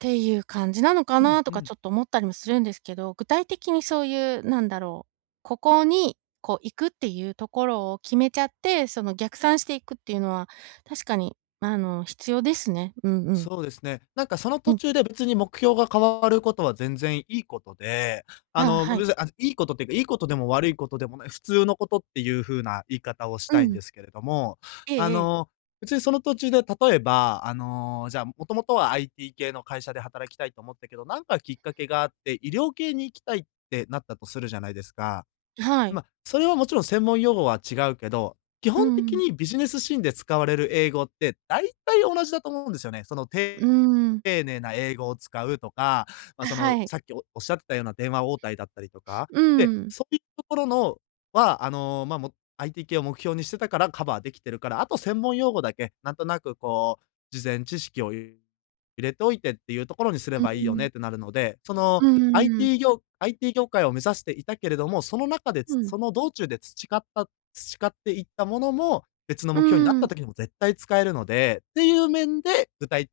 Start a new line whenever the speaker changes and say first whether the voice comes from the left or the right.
right: て言う感じなのか
left: うん
right: なと
left: う
right: か、
left: ん。
right: ちょっと思ったりもするんですけど、具体的にそう言う何だろう、ここに、こう行くって言うところを決めちゃって、その逆算していくって言うのは、確かに、あの必要ですね。うんうん。
left: そうですね。なんか、その
right: う
left: 途
right: ん。
left: 中で、別に目標が変わる事は、全然良い事で、あ
right: あ、
left: の、
right: は
left: ご
right: い。
left: ぶぜあ、良い事って言うか、良い事でも悪い事でもない、普通の事って言う風な言い方をし
right: う
left: たいんで
right: ん。
left: すけれども。
right: え
left: あ
right: えええ。
left: の別に、その途中で、例えば、あの、じゃあ、もともとは IT 系の会社で働きたいと思ったけど、なんかきっかけがあって、医療系に行きたいってなったとするじゃないですか。
right: はい。
left: ま、それは勿論、専門用語は違うけど、基
right: う
left: 本的
right: ん。
left: にビジネスシーンで使われる英語って、大体同じだと思うんですよね。その、
right: うー
left: て
right: ん。
left: 丁寧な英語を使うとか、ま、
right: あ、
left: そ
right: は
left: の
right: い。
left: さっきおおっしゃってたような電話応対だったりとか。
right: う
left: で、
right: ーん。
left: そう言うところのは、あの、ま、も、IT 系を目標にしてたからカバー出来てるから、あと専門用語だけ、なんとなくこう、事前知識をい入れておいてって言うところにすれ
right: うー
left: ばいいよねっ
right: ん。
left: てなるので、その
right: うーん。
left: IT 業 IT 業界を目指していたけれども、その中で
right: う
left: つ
right: ん。
left: その道中で培った培っていったものも、別の
right: う
left: 目標になっ
right: ー
left: た
right: ん。
left: 時にも絶対使えるのでっていう面で、具体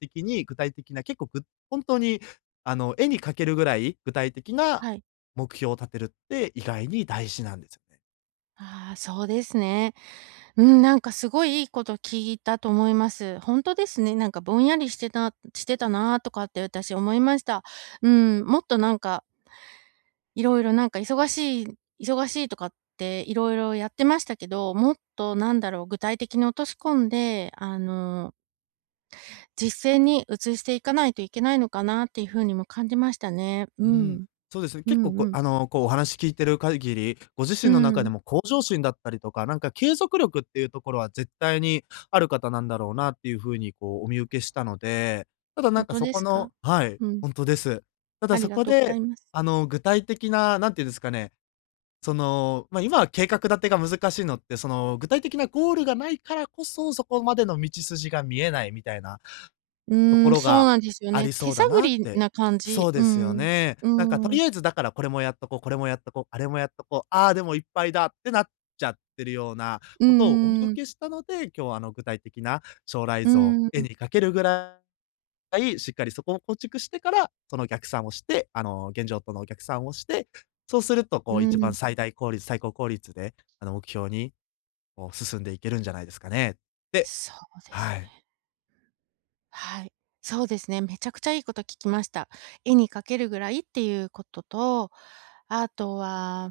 left: 的に具体的な、結構、ぐほんとに、あの、絵に描けるぐらい、具体的な
right: はい。
left: 目標を立てるって意外に大事なんですよね。
right: ああ、そうですね。うーん、なんか凄い、いい事聞いたと思います。ほんとですね。なんか、ぼんやりしてたしてたなとかって、私思いました。うん、もっとなんか色々なんか忙しい、忙しいとかって、色々やってましたけど、もっと何だろう、具体的に落とし込んで、あの実践に移していかないといけないのかなって言う風にも感じましたね。
left: う
right: う
left: ーん、
right: ん。
left: そうですね、
right: う
left: 結構
right: ん
left: こ
right: う
left: う、
right: ん。
left: あの、こうお話聞いてる限り、ご自
right: うー
left: 身の中で
right: ん。
left: も向上心だったりとか、なんか継続力って言うところは、絶対にある方なんだろうなって言う風に、こうお見受けしたので、ただな
right: ほ
left: ん
right: ん
left: か、
right: と
left: そ
right: で
left: こ
right: すか？
left: のはい、
right: うん。
left: ほんとです。ただ、
right: あり
left: そ
right: が
left: こ
right: とうござ
left: で、
right: います。
left: あの、具体的な、なんて言うんですかね、その、まあ、今は計画立てが難しいのって、その、具体的なゴールがないからこそ、そこまでの道筋が見えないみたいな
right: う
left: とこ
right: ーん、
left: ろ
right: そう
left: が
right: なんですよ
left: あ
right: ね。
left: りそ
right: 手
left: うだ
right: 探
left: なっ
right: り
left: て。
right: な感
left: そ
right: じ。
left: う
right: う
left: で
right: ー
left: すよ
right: ん。
left: ね。
right: う
left: なんか、
right: ー
left: 取
right: ん。
left: り合えずだから、これもやっとこう、これもやっとこう、あれもやっとこう、ああ、でも、いっぱいだってなっちゃってるような
right: う
left: 事をお見
right: ー
left: 受
right: ん。
left: けしたので、今日は、あの、具体的な将来
right: う
left: 像、
right: ー
left: 絵
right: ん。
left: に描けるぐらい、しっかりそこを構築してから、その逆算をして、あの、現状との逆算をして、そうすると、
right: う
left: こう一番
right: ん。
left: 最大効率、最高効率で、あの、目標に、こう、進んでいけるんじゃないですかねって。
right: そうです
left: はい。
right: ね。はい。そうですね。めちゃくちゃいい事聞きました。絵に描けるぐらいって言う事と、後は